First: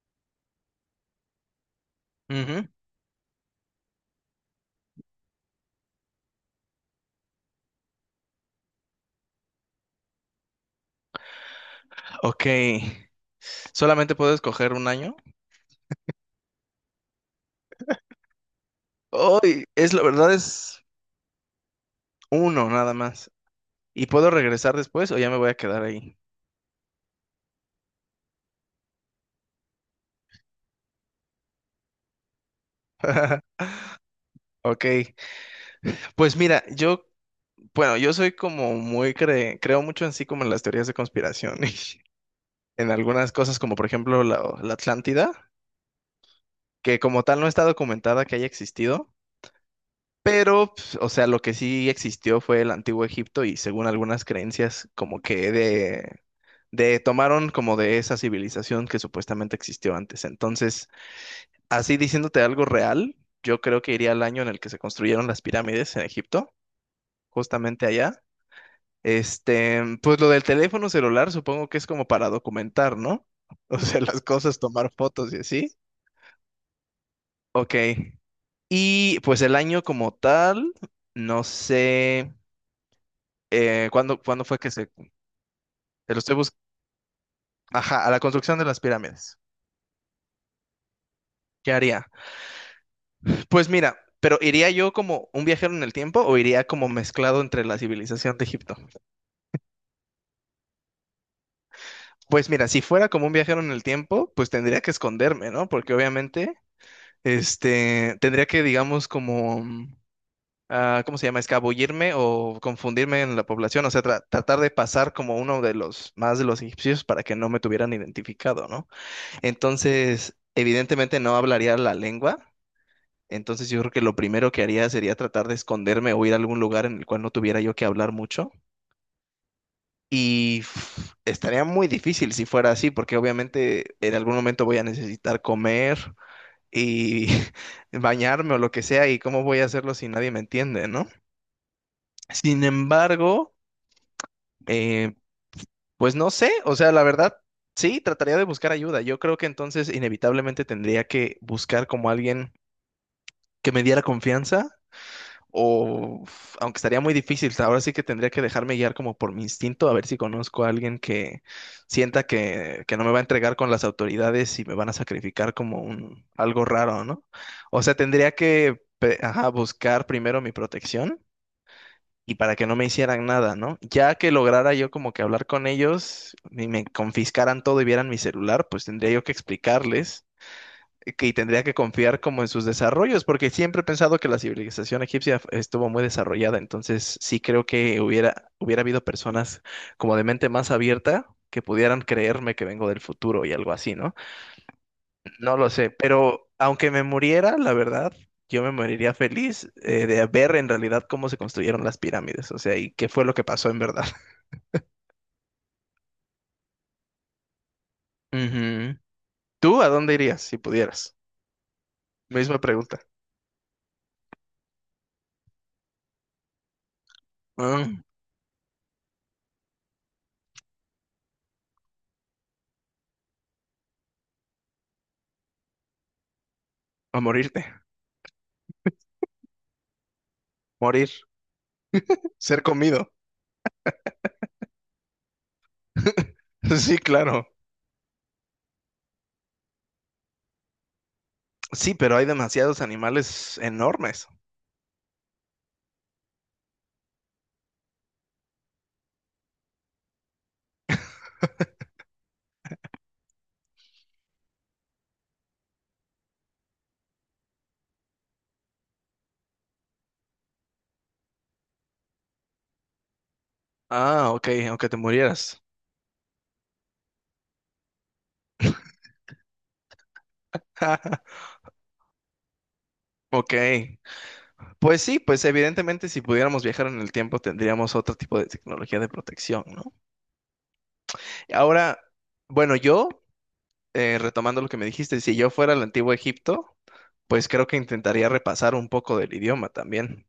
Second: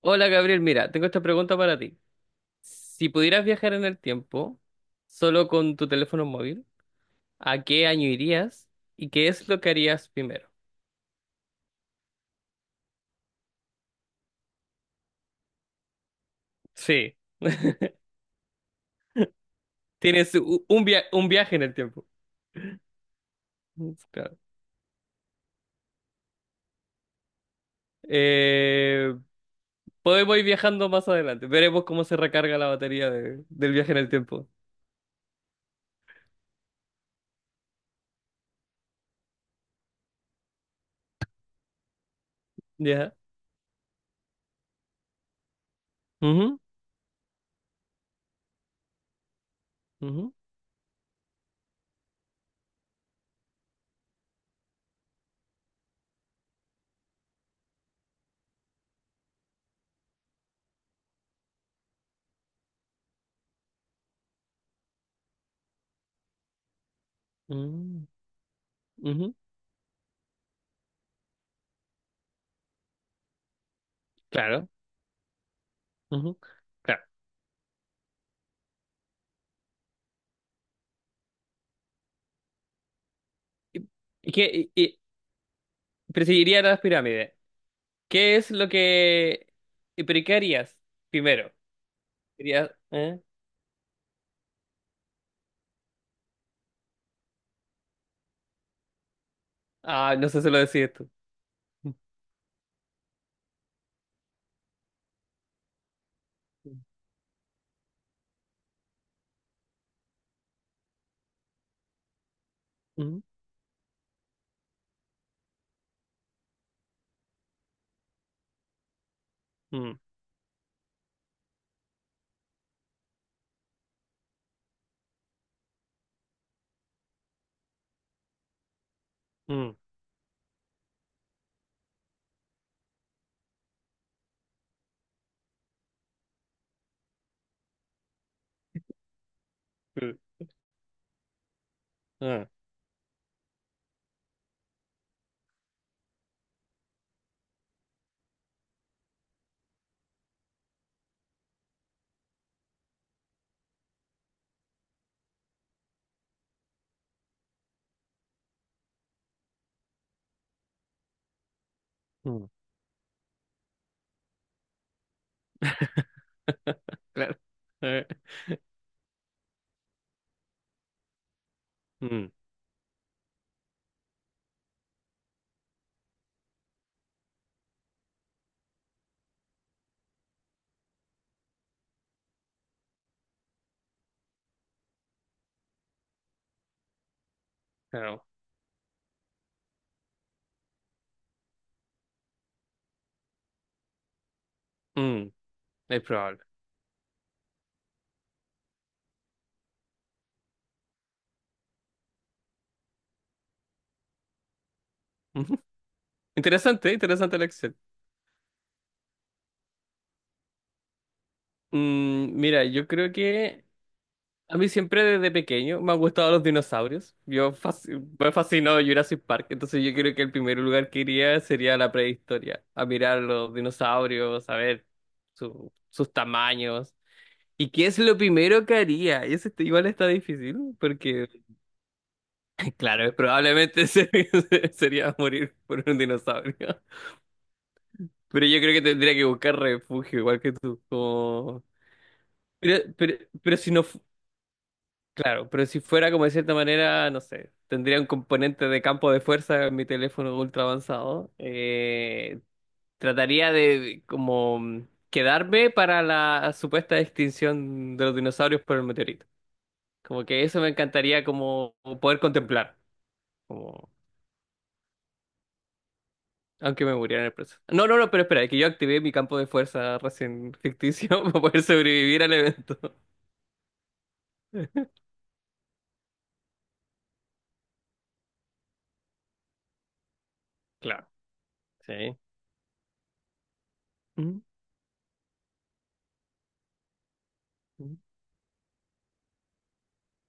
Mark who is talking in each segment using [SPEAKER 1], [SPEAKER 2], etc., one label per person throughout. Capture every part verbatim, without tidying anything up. [SPEAKER 1] Hola Gabriel, mira, tengo esta pregunta para ti.
[SPEAKER 2] Ujú.
[SPEAKER 1] Si pudieras viajar en el tiempo solo con tu teléfono móvil, ¿a qué año irías y qué es lo que harías primero?
[SPEAKER 2] Ok. Solamente puedo escoger un año.
[SPEAKER 1] Sí,
[SPEAKER 2] Hoy es la verdad
[SPEAKER 1] tienes u-
[SPEAKER 2] es
[SPEAKER 1] un, via- un viaje en el tiempo.
[SPEAKER 2] uno nada más.
[SPEAKER 1] Mm,
[SPEAKER 2] ¿Y puedo
[SPEAKER 1] Claro.
[SPEAKER 2] regresar después o ya me voy a quedar ahí?
[SPEAKER 1] Eh, Podemos ir viajando más adelante. Veremos cómo se recarga la batería de- del viaje en el tiempo.
[SPEAKER 2] Ok. Pues mira, yo, bueno, yo soy como muy cre- creo mucho en sí como en las teorías de conspiración y en
[SPEAKER 1] Ya.
[SPEAKER 2] algunas cosas como por ejemplo la, la Atlántida,
[SPEAKER 1] Ujú,
[SPEAKER 2] que como tal no está documentada que haya existido,
[SPEAKER 1] ujú,
[SPEAKER 2] pero pues, o sea, lo que sí existió fue el antiguo Egipto y según algunas creencias como que de de tomaron como de esa civilización que supuestamente existió antes. Entonces, así diciéndote algo real, yo creo que iría al año en el que se construyeron las pirámides en Egipto, justamente
[SPEAKER 1] mm,
[SPEAKER 2] allá.
[SPEAKER 1] ujú.
[SPEAKER 2] Este, pues lo del teléfono celular supongo que es como para documentar, ¿no? O sea, las cosas,
[SPEAKER 1] Claro.
[SPEAKER 2] tomar fotos y así.
[SPEAKER 1] Ujú, claro.
[SPEAKER 2] Ok. Y pues el año como tal, no sé
[SPEAKER 1] ¿Y,
[SPEAKER 2] eh, cuándo,
[SPEAKER 1] y
[SPEAKER 2] cuándo
[SPEAKER 1] qué-
[SPEAKER 2] fue que
[SPEAKER 1] y-
[SPEAKER 2] se...
[SPEAKER 1] y-
[SPEAKER 2] Lo
[SPEAKER 1] pero
[SPEAKER 2] estoy buscando.
[SPEAKER 1] seguiría las pirámides?
[SPEAKER 2] Ajá, a la
[SPEAKER 1] ¿Qué es
[SPEAKER 2] construcción de
[SPEAKER 1] lo
[SPEAKER 2] las pirámides.
[SPEAKER 1] que... y ¿Pero y qué harías primero?
[SPEAKER 2] ¿Qué haría?
[SPEAKER 1] ¿Querías... ¿Eh?
[SPEAKER 2] Pues mira, pero ¿iría yo como un viajero en el tiempo o iría como mezclado entre la civilización de Egipto?
[SPEAKER 1] Ah, no sé si lo decís tú.
[SPEAKER 2] Pues mira, si fuera como un viajero en el tiempo, pues tendría que esconderme, ¿no? Porque obviamente, este, tendría que, digamos, como, mm, ah, ¿cómo se llama? Escabullirme o confundirme
[SPEAKER 1] Mm,
[SPEAKER 2] en la población, o sea, tra- tratar de pasar como uno de los más de los egipcios para que no me tuvieran identificado, ¿no?
[SPEAKER 1] mm,
[SPEAKER 2] Entonces, evidentemente no hablaría la lengua. Entonces yo creo que lo primero que haría sería tratar de esconderme o ir a algún lugar en el cual no tuviera yo que hablar mucho.
[SPEAKER 1] mm,
[SPEAKER 2] Y uf, estaría muy difícil si fuera así, porque obviamente en algún momento voy a necesitar comer y bañarme o lo que sea, y cómo voy a hacerlo si nadie
[SPEAKER 1] mm,
[SPEAKER 2] me entiende, ¿no?
[SPEAKER 1] ah,
[SPEAKER 2] Sin embargo, eh, pues no sé, o sea, la verdad, sí, trataría de buscar ayuda. Yo creo que entonces inevitablemente tendría que buscar como alguien que me diera confianza. O, uf, aunque estaría muy difícil, ahora sí que tendría que dejarme guiar como por mi instinto, a ver si conozco a alguien que sienta
[SPEAKER 1] mm.
[SPEAKER 2] que, que no me va a entregar con las autoridades y me van a sacrificar como un algo raro, ¿no?
[SPEAKER 1] Claro.
[SPEAKER 2] O sea,
[SPEAKER 1] Eh,
[SPEAKER 2] tendría que pe- ajá, buscar primero mi protección
[SPEAKER 1] mm,
[SPEAKER 2] y para que no me hicieran nada, ¿no? Ya que lograra yo como que hablar con ellos y me confiscaran todo y vieran mi celular, pues tendría yo que explicarles que y tendría que confiar como en sus desarrollos, porque siempre he pensado que la civilización egipcia estuvo muy desarrollada, entonces sí creo que
[SPEAKER 1] claro.
[SPEAKER 2] hubiera, hubiera habido personas como de mente más abierta que pudieran creerme que vengo del futuro y algo así, ¿no?
[SPEAKER 1] Mm,
[SPEAKER 2] No lo sé,
[SPEAKER 1] es probable.
[SPEAKER 2] pero aunque me muriera, la verdad, yo me moriría feliz eh, de ver en realidad cómo se construyeron las pirámides, o sea, y qué fue lo que pasó en verdad.
[SPEAKER 1] Ujú. Interesante, interesante la acción.
[SPEAKER 2] Ujú. ¿Tú a dónde irías si pudieras?
[SPEAKER 1] Mm,
[SPEAKER 2] Misma
[SPEAKER 1] mira, yo
[SPEAKER 2] pregunta.
[SPEAKER 1] creo que a mí siempre desde pequeño me han gustado los dinosaurios. Yo
[SPEAKER 2] Ah,
[SPEAKER 1] fasc- me fascinó Jurassic Park, entonces yo creo que el primer lugar que iría sería la prehistoria, a mirar los dinosaurios, a ver su- sus tamaños.
[SPEAKER 2] a morirte,
[SPEAKER 1] ¿Y qué es lo primero que haría? Eso está- igual está difícil,
[SPEAKER 2] morir,
[SPEAKER 1] porque
[SPEAKER 2] ser comido.
[SPEAKER 1] claro, probablemente se- sería morir por un dinosaurio.
[SPEAKER 2] Sí, claro.
[SPEAKER 1] Pero yo creo que tendría que buscar refugio, igual que tú, como...
[SPEAKER 2] Sí, pero hay demasiados
[SPEAKER 1] Pero, pero,
[SPEAKER 2] animales
[SPEAKER 1] pero si no
[SPEAKER 2] enormes.
[SPEAKER 1] claro, pero si fuera como de cierta manera, no sé, tendría un componente de campo de fuerza en mi teléfono ultra avanzado. Eh, trataría de como mm, quedarme para la supuesta extinción de los dinosaurios por el meteorito. Como que eso me encantaría como poder contemplar, como
[SPEAKER 2] Ah, ok, aunque te murieras.
[SPEAKER 1] aunque me muriera en el proceso. No, no, no, pero espera, es que yo activé mi campo de fuerza recién ficticio para poder sobrevivir al evento.
[SPEAKER 2] Ok. Pues sí, pues evidentemente si pudiéramos viajar en el tiempo tendríamos otro tipo de tecnología de protección, ¿no?
[SPEAKER 1] Claro,
[SPEAKER 2] Ahora,
[SPEAKER 1] sí.
[SPEAKER 2] bueno, yo, eh,
[SPEAKER 1] Mm,
[SPEAKER 2] retomando lo que me dijiste, si yo fuera al antiguo Egipto, pues creo que
[SPEAKER 1] mm,
[SPEAKER 2] intentaría repasar un poco del idioma también.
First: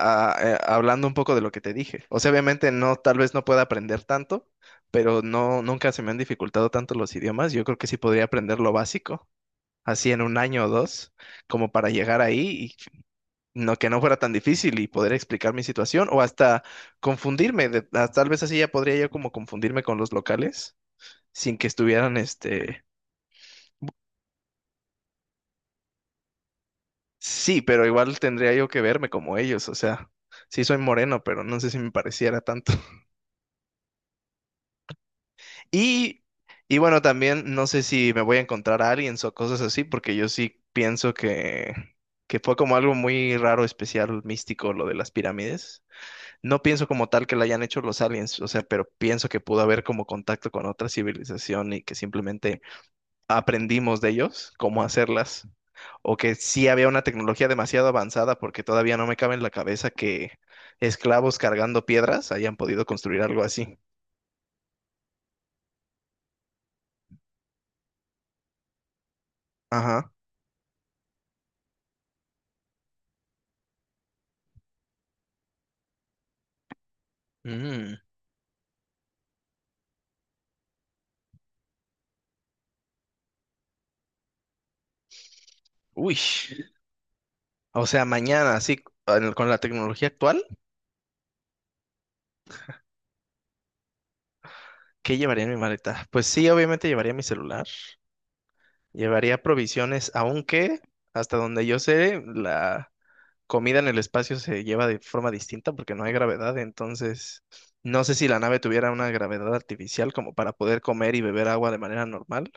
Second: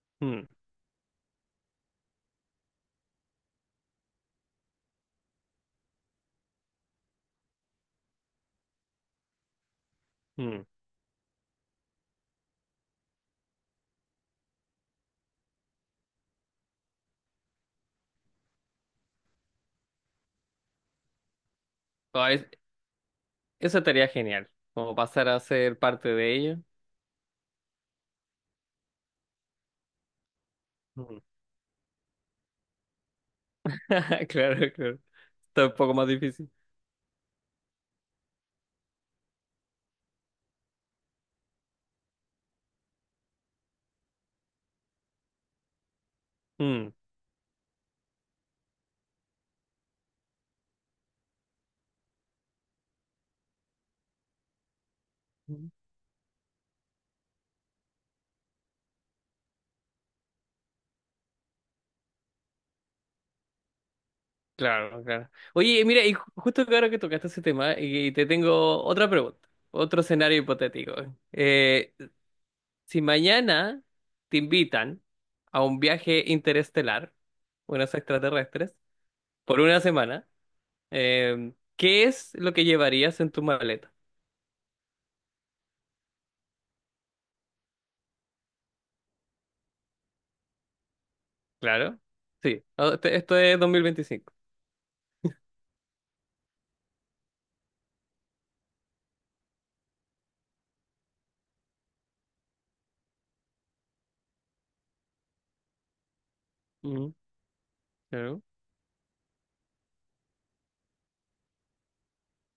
[SPEAKER 2] a-
[SPEAKER 1] mm,
[SPEAKER 2] eh, hablando un poco de lo que te dije. O sea, obviamente no, tal vez no pueda aprender tanto, pero no, nunca se me han dificultado tanto los idiomas. Yo creo que sí podría aprender lo básico, así en un año o dos, como para llegar ahí y no que no fuera tan difícil y poder explicar mi situación o hasta confundirme. de- ah, tal vez así ya podría yo como confundirme con los locales sin que estuvieran,
[SPEAKER 1] mm.
[SPEAKER 2] este,
[SPEAKER 1] Eso estaría genial, como pasar a ser parte de ello.
[SPEAKER 2] sí, pero igual tendría yo que verme como ellos. O sea, sí soy
[SPEAKER 1] Mm.
[SPEAKER 2] moreno, pero no sé si me pareciera tanto.
[SPEAKER 1] Claro, claro. Está un poco más
[SPEAKER 2] Y,
[SPEAKER 1] difícil.
[SPEAKER 2] y bueno, también no sé si me voy a encontrar a alguien o cosas así, porque yo sí pienso que, que fue como algo muy raro, especial, místico lo de las pirámides. No pienso
[SPEAKER 1] Mm.
[SPEAKER 2] como tal que la hayan hecho los aliens, o sea, pero pienso que pudo haber como contacto con otra civilización y que simplemente aprendimos de ellos cómo hacerlas. O que sí había una tecnología demasiado avanzada, porque todavía no me cabe en la cabeza que esclavos cargando piedras hayan podido construir algo así.
[SPEAKER 1] Claro, claro. Oye, mira, y ju- justo que ahora que tocaste ese tema, y te tengo otra pregunta, otro
[SPEAKER 2] Ajá.
[SPEAKER 1] escenario hipotético. Eh, si mañana te invitan a un viaje interestelar, unos
[SPEAKER 2] Mm.
[SPEAKER 1] extraterrestres, por una semana, eh, ¿qué es lo que llevarías en tu maleta?
[SPEAKER 2] Uy. O sea, mañana, así, al- con la tecnología actual,
[SPEAKER 1] Claro, sí. Ah, este- Esto es dos mil veinticinco.
[SPEAKER 2] ¿qué llevaría en mi maleta? Pues sí, obviamente llevaría mi celular, llevaría provisiones, aunque hasta donde yo sé, la comida en el espacio se lleva de forma distinta porque no hay gravedad,
[SPEAKER 1] Ujú,
[SPEAKER 2] entonces no sé si la
[SPEAKER 1] claro.
[SPEAKER 2] nave tuviera una gravedad artificial como para poder comer y beber agua de manera normal,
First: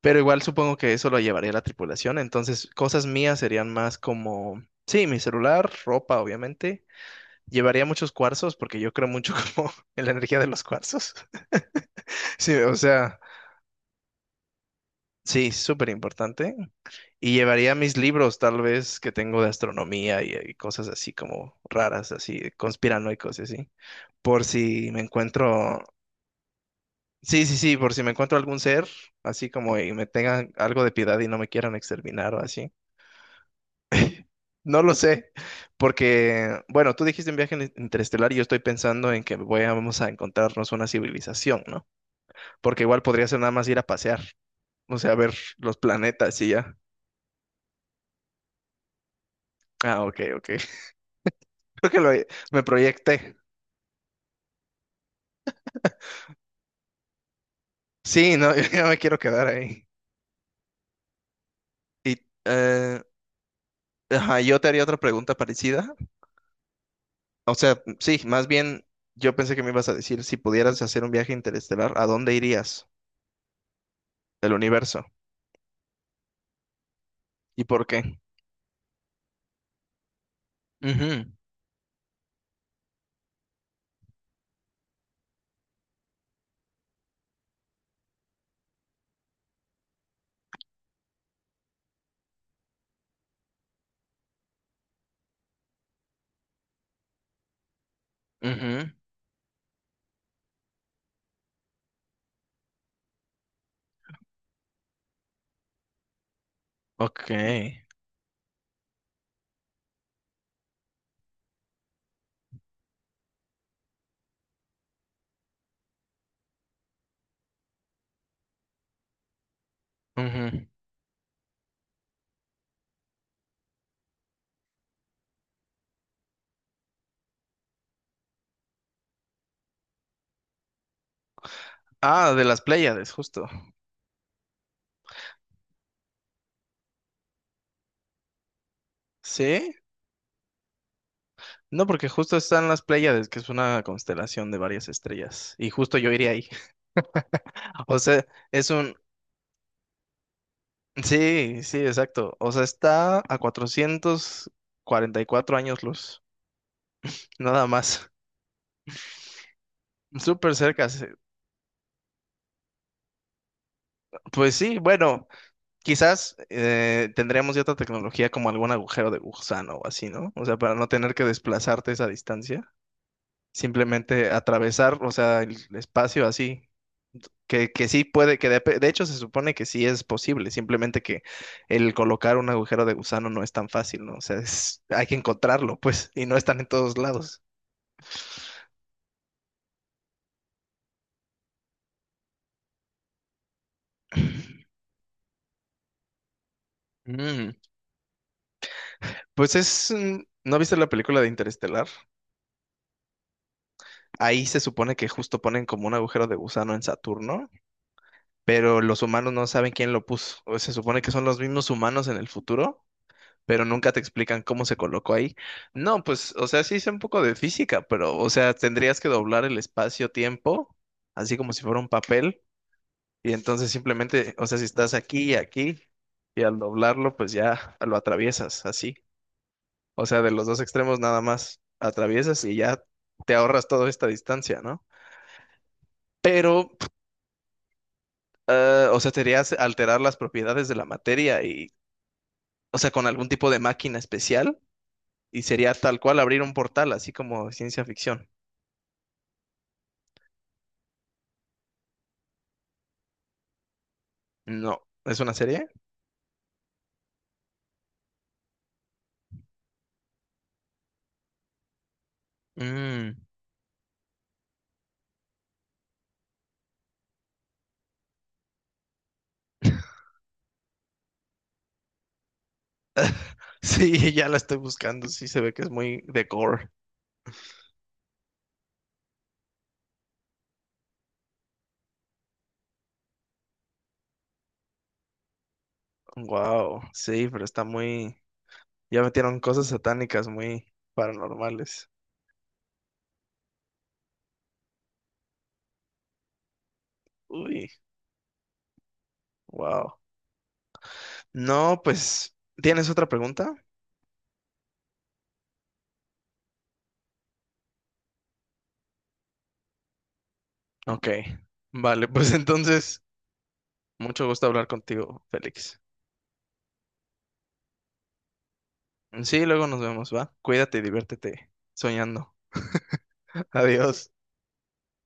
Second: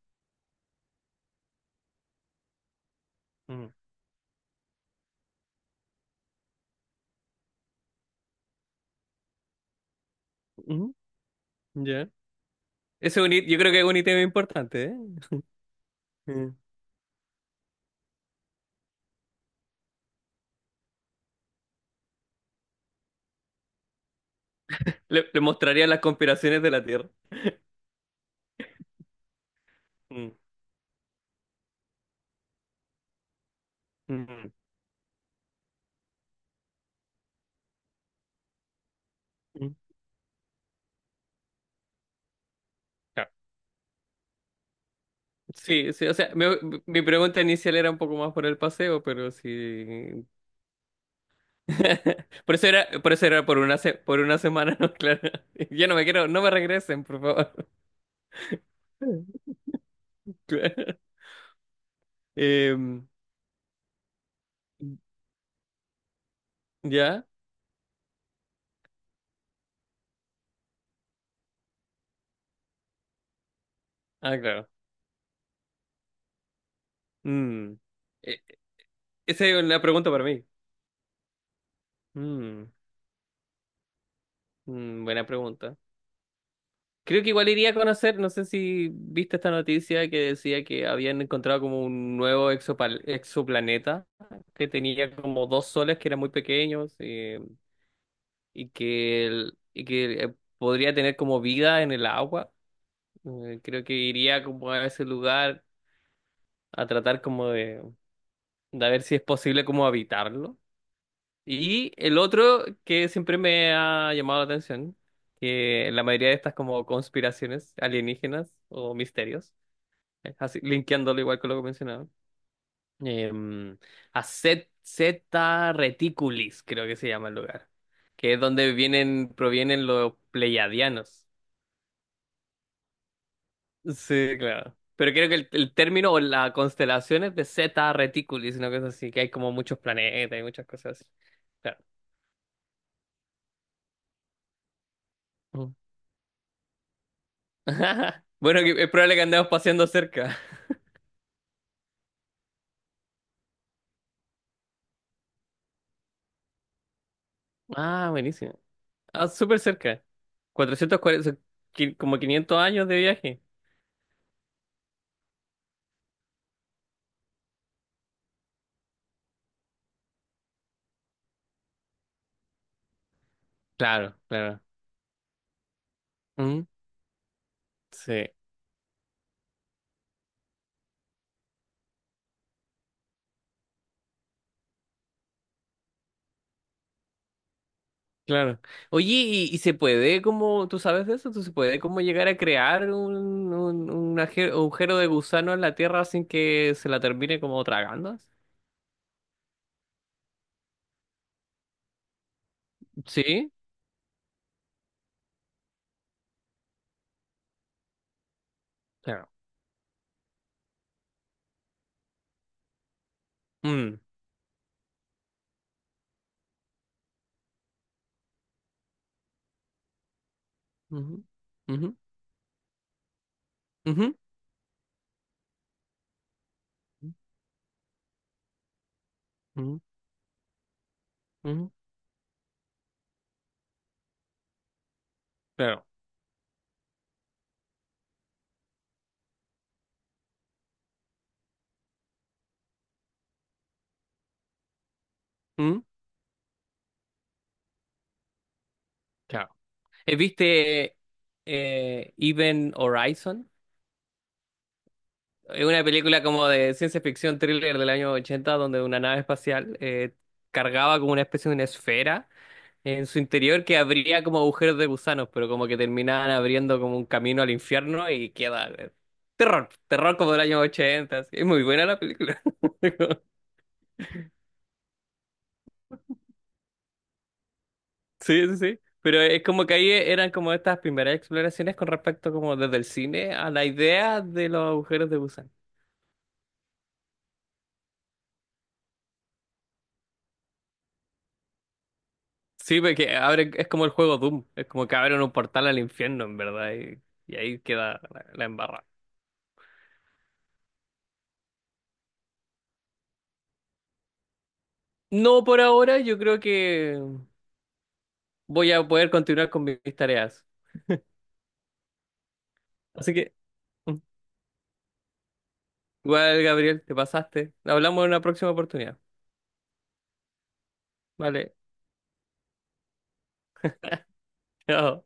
[SPEAKER 2] pero igual supongo que eso lo llevaría la tripulación, entonces cosas mías
[SPEAKER 1] Mm.
[SPEAKER 2] serían más como, sí, mi celular, ropa, obviamente. Llevaría muchos cuarzos porque yo creo mucho como en la energía de los
[SPEAKER 1] Ujú,
[SPEAKER 2] cuarzos.
[SPEAKER 1] ya.
[SPEAKER 2] Sí, o sea,
[SPEAKER 1] Ese es un hit- Yo creo que es un ítem importante, ¿eh?
[SPEAKER 2] sí, súper
[SPEAKER 1] Mm.
[SPEAKER 2] importante. Y llevaría mis libros tal vez que tengo de astronomía y, y cosas así como raras, así conspiranoicos y así. Por si me
[SPEAKER 1] Le, le
[SPEAKER 2] encuentro,
[SPEAKER 1] mostraría las conspiraciones de la Tierra.
[SPEAKER 2] sí, sí, sí, por si me encuentro algún ser, así como y me
[SPEAKER 1] Mm,
[SPEAKER 2] tengan algo de piedad y no me quieran exterminar o así.
[SPEAKER 1] mm,
[SPEAKER 2] No lo sé, porque, bueno, tú dijiste un viaje in- interestelar y yo estoy pensando en que voy a-
[SPEAKER 1] mm.
[SPEAKER 2] vamos a encontrarnos una civilización, ¿no? Porque igual podría
[SPEAKER 1] Ah,
[SPEAKER 2] ser nada más ir a pasear, o sea, ver los
[SPEAKER 1] sí, sí, o sea,
[SPEAKER 2] planetas y
[SPEAKER 1] me-
[SPEAKER 2] ya.
[SPEAKER 1] mi pregunta inicial era un poco más por el paseo, pero
[SPEAKER 2] Ah, ok,
[SPEAKER 1] sí.
[SPEAKER 2] ok. Creo que lo,
[SPEAKER 1] Por
[SPEAKER 2] me
[SPEAKER 1] eso era, por eso
[SPEAKER 2] proyecté.
[SPEAKER 1] era por una se- por una semana, ¿no? Claro. Yo no me quiero, no me regresen, por favor.
[SPEAKER 2] Sí, no, yo ya me quiero quedar ahí.
[SPEAKER 1] Claro.
[SPEAKER 2] Y eh,
[SPEAKER 1] Em,
[SPEAKER 2] ajá, yo te haría otra pregunta parecida.
[SPEAKER 1] ¿ya?
[SPEAKER 2] O sea, sí, más bien yo pensé que me ibas a decir si pudieras hacer un viaje interestelar, ¿a dónde irías
[SPEAKER 1] Ah,
[SPEAKER 2] del
[SPEAKER 1] claro.
[SPEAKER 2] universo? ¿Y
[SPEAKER 1] Mm.
[SPEAKER 2] por qué?
[SPEAKER 1] E- Esa es una pregunta para mí.
[SPEAKER 2] Ujú,
[SPEAKER 1] Mm, mm, buena pregunta. Creo que igual iría a conocer, no sé si viste esta noticia que decía que habían encontrado como un nuevo exopal- exoplaneta que tenía como dos soles que eran muy pequeños, eh, y
[SPEAKER 2] ujú,
[SPEAKER 1] que, el- y que eh, podría tener como vida en el agua. Eh, creo que iría como a ese lugar a tratar
[SPEAKER 2] ok.
[SPEAKER 1] como de, de ver si es posible como habitarlo. Y el otro que siempre me ha llamado la atención, que la mayoría de estas como conspiraciones alienígenas o misterios, eh, así,
[SPEAKER 2] Ujú.
[SPEAKER 1] linkeándolo igual con lo que mencionaba. Em, a Z, Zeta Reticulis, creo que se llama el lugar, que es donde vienen, provienen los pleiadianos.
[SPEAKER 2] Ah, de las Pléyades, justo.
[SPEAKER 1] Sí, claro. Pero creo que el, el término o la constelación es de Zeta Reticulis, una cosa así, que hay como
[SPEAKER 2] ¿Sí?
[SPEAKER 1] muchos planetas y muchas cosas así. Claro.
[SPEAKER 2] No, porque justo están las Pléyades, que es una constelación de varias estrellas, y
[SPEAKER 1] Mm.
[SPEAKER 2] justo yo iría ahí. O sea,
[SPEAKER 1] Bueno,
[SPEAKER 2] es
[SPEAKER 1] que- es
[SPEAKER 2] un...
[SPEAKER 1] probable que andemos paseando cerca.
[SPEAKER 2] Sí, sí, exacto. O sea, está a cuatrocientos cuarenta y cuatro años luz, nada
[SPEAKER 1] Ah,
[SPEAKER 2] más.
[SPEAKER 1] buenísimo. Ah, súper cerca.
[SPEAKER 2] Súper cerca. Sí.
[SPEAKER 1] cuatrocientos cuarenta, qui- como quinientos años de viaje.
[SPEAKER 2] Pues sí, bueno, quizás eh, tendríamos ya otra tecnología como algún agujero de gusano o así, ¿no? O sea, para no tener que desplazarte esa distancia,
[SPEAKER 1] Claro,
[SPEAKER 2] simplemente
[SPEAKER 1] claro.
[SPEAKER 2] atravesar, o sea, el espacio
[SPEAKER 1] Mm.
[SPEAKER 2] así. Que, que sí
[SPEAKER 1] Sí,
[SPEAKER 2] puede, que de, de hecho se supone que sí es posible, simplemente que el colocar un agujero de gusano no es tan fácil, ¿no? O sea, es- hay que encontrarlo, pues, y no están en todos lados.
[SPEAKER 1] claro. Oye, ¿y, y se puede como, tú sabes de eso? ¿Tú se puede como llegar a crear un, un, un aje- agujero de gusano en la Tierra sin que se la termine
[SPEAKER 2] Mm,
[SPEAKER 1] como tragando?
[SPEAKER 2] pues es, mm, ¿no viste la película de Interestelar?
[SPEAKER 1] Sí,
[SPEAKER 2] Ahí se supone que justo ponen como un agujero de gusano en Saturno, pero los
[SPEAKER 1] claro.
[SPEAKER 2] humanos no saben quién lo puso. O se supone que son los mismos humanos en el futuro, pero nunca
[SPEAKER 1] Mm.
[SPEAKER 2] te explican cómo se colocó ahí. No, pues, o sea, sí sé un poco de física, pero, o sea, tendrías que doblar el espacio-tiempo,
[SPEAKER 1] Ujú,
[SPEAKER 2] así como si fuera un
[SPEAKER 1] ujú,
[SPEAKER 2] papel, y entonces
[SPEAKER 1] ujú,
[SPEAKER 2] simplemente, o sea, si estás aquí y aquí, y al doblarlo, pues ya lo atraviesas, así.
[SPEAKER 1] ujú,
[SPEAKER 2] O sea, de los dos extremos nada más
[SPEAKER 1] ujú,
[SPEAKER 2] atraviesas y ya te ahorras toda esta distancia, ¿no?
[SPEAKER 1] claro.
[SPEAKER 2] Pero, eh, o sea, te alterar las propiedades de la materia y, o sea, con algún tipo de máquina especial y sería
[SPEAKER 1] Mm,
[SPEAKER 2] tal cual abrir un portal, así como ciencia ficción.
[SPEAKER 1] claro. Eh, ¿viste eh, Event Horizon?
[SPEAKER 2] No, ¿es una
[SPEAKER 1] Es
[SPEAKER 2] serie?
[SPEAKER 1] una película como de ciencia ficción thriller del año ochenta donde una nave espacial eh, cargaba como una especie de una esfera en
[SPEAKER 2] Mm.
[SPEAKER 1] su interior que abría como agujeros de gusanos, pero como que terminaban abriendo como un camino al infierno y queda eh, terror, terror como del año ochenta así. Es muy buena la película.
[SPEAKER 2] Sí, ya la estoy buscando, sí se ve que es muy de gore.
[SPEAKER 1] Sí, sí, sí. Pero es como que ahí eran como estas primeras exploraciones con respecto como desde el cine a la idea de los agujeros de gusano.
[SPEAKER 2] Wow, sí, pero está muy... Ya metieron cosas satánicas muy paranormales.
[SPEAKER 1] Sí, porque abre, es como el juego Doom, es como que abren un portal al infierno, en verdad, y, y ahí
[SPEAKER 2] Uy,
[SPEAKER 1] queda la, la embarrada.
[SPEAKER 2] wow. No, pues, ¿tienes otra pregunta?
[SPEAKER 1] No por ahora, yo creo que voy a poder continuar con mis tareas.
[SPEAKER 2] Ok, vale, pues entonces,
[SPEAKER 1] Así que
[SPEAKER 2] mucho gusto hablar contigo, Félix.
[SPEAKER 1] igual, Gabriel, te pasaste. Hablamos en una próxima oportunidad.
[SPEAKER 2] Sí, luego nos vemos, ¿va? Cuídate y diviértete
[SPEAKER 1] Vale.
[SPEAKER 2] soñando. Adiós.
[SPEAKER 1] Chao.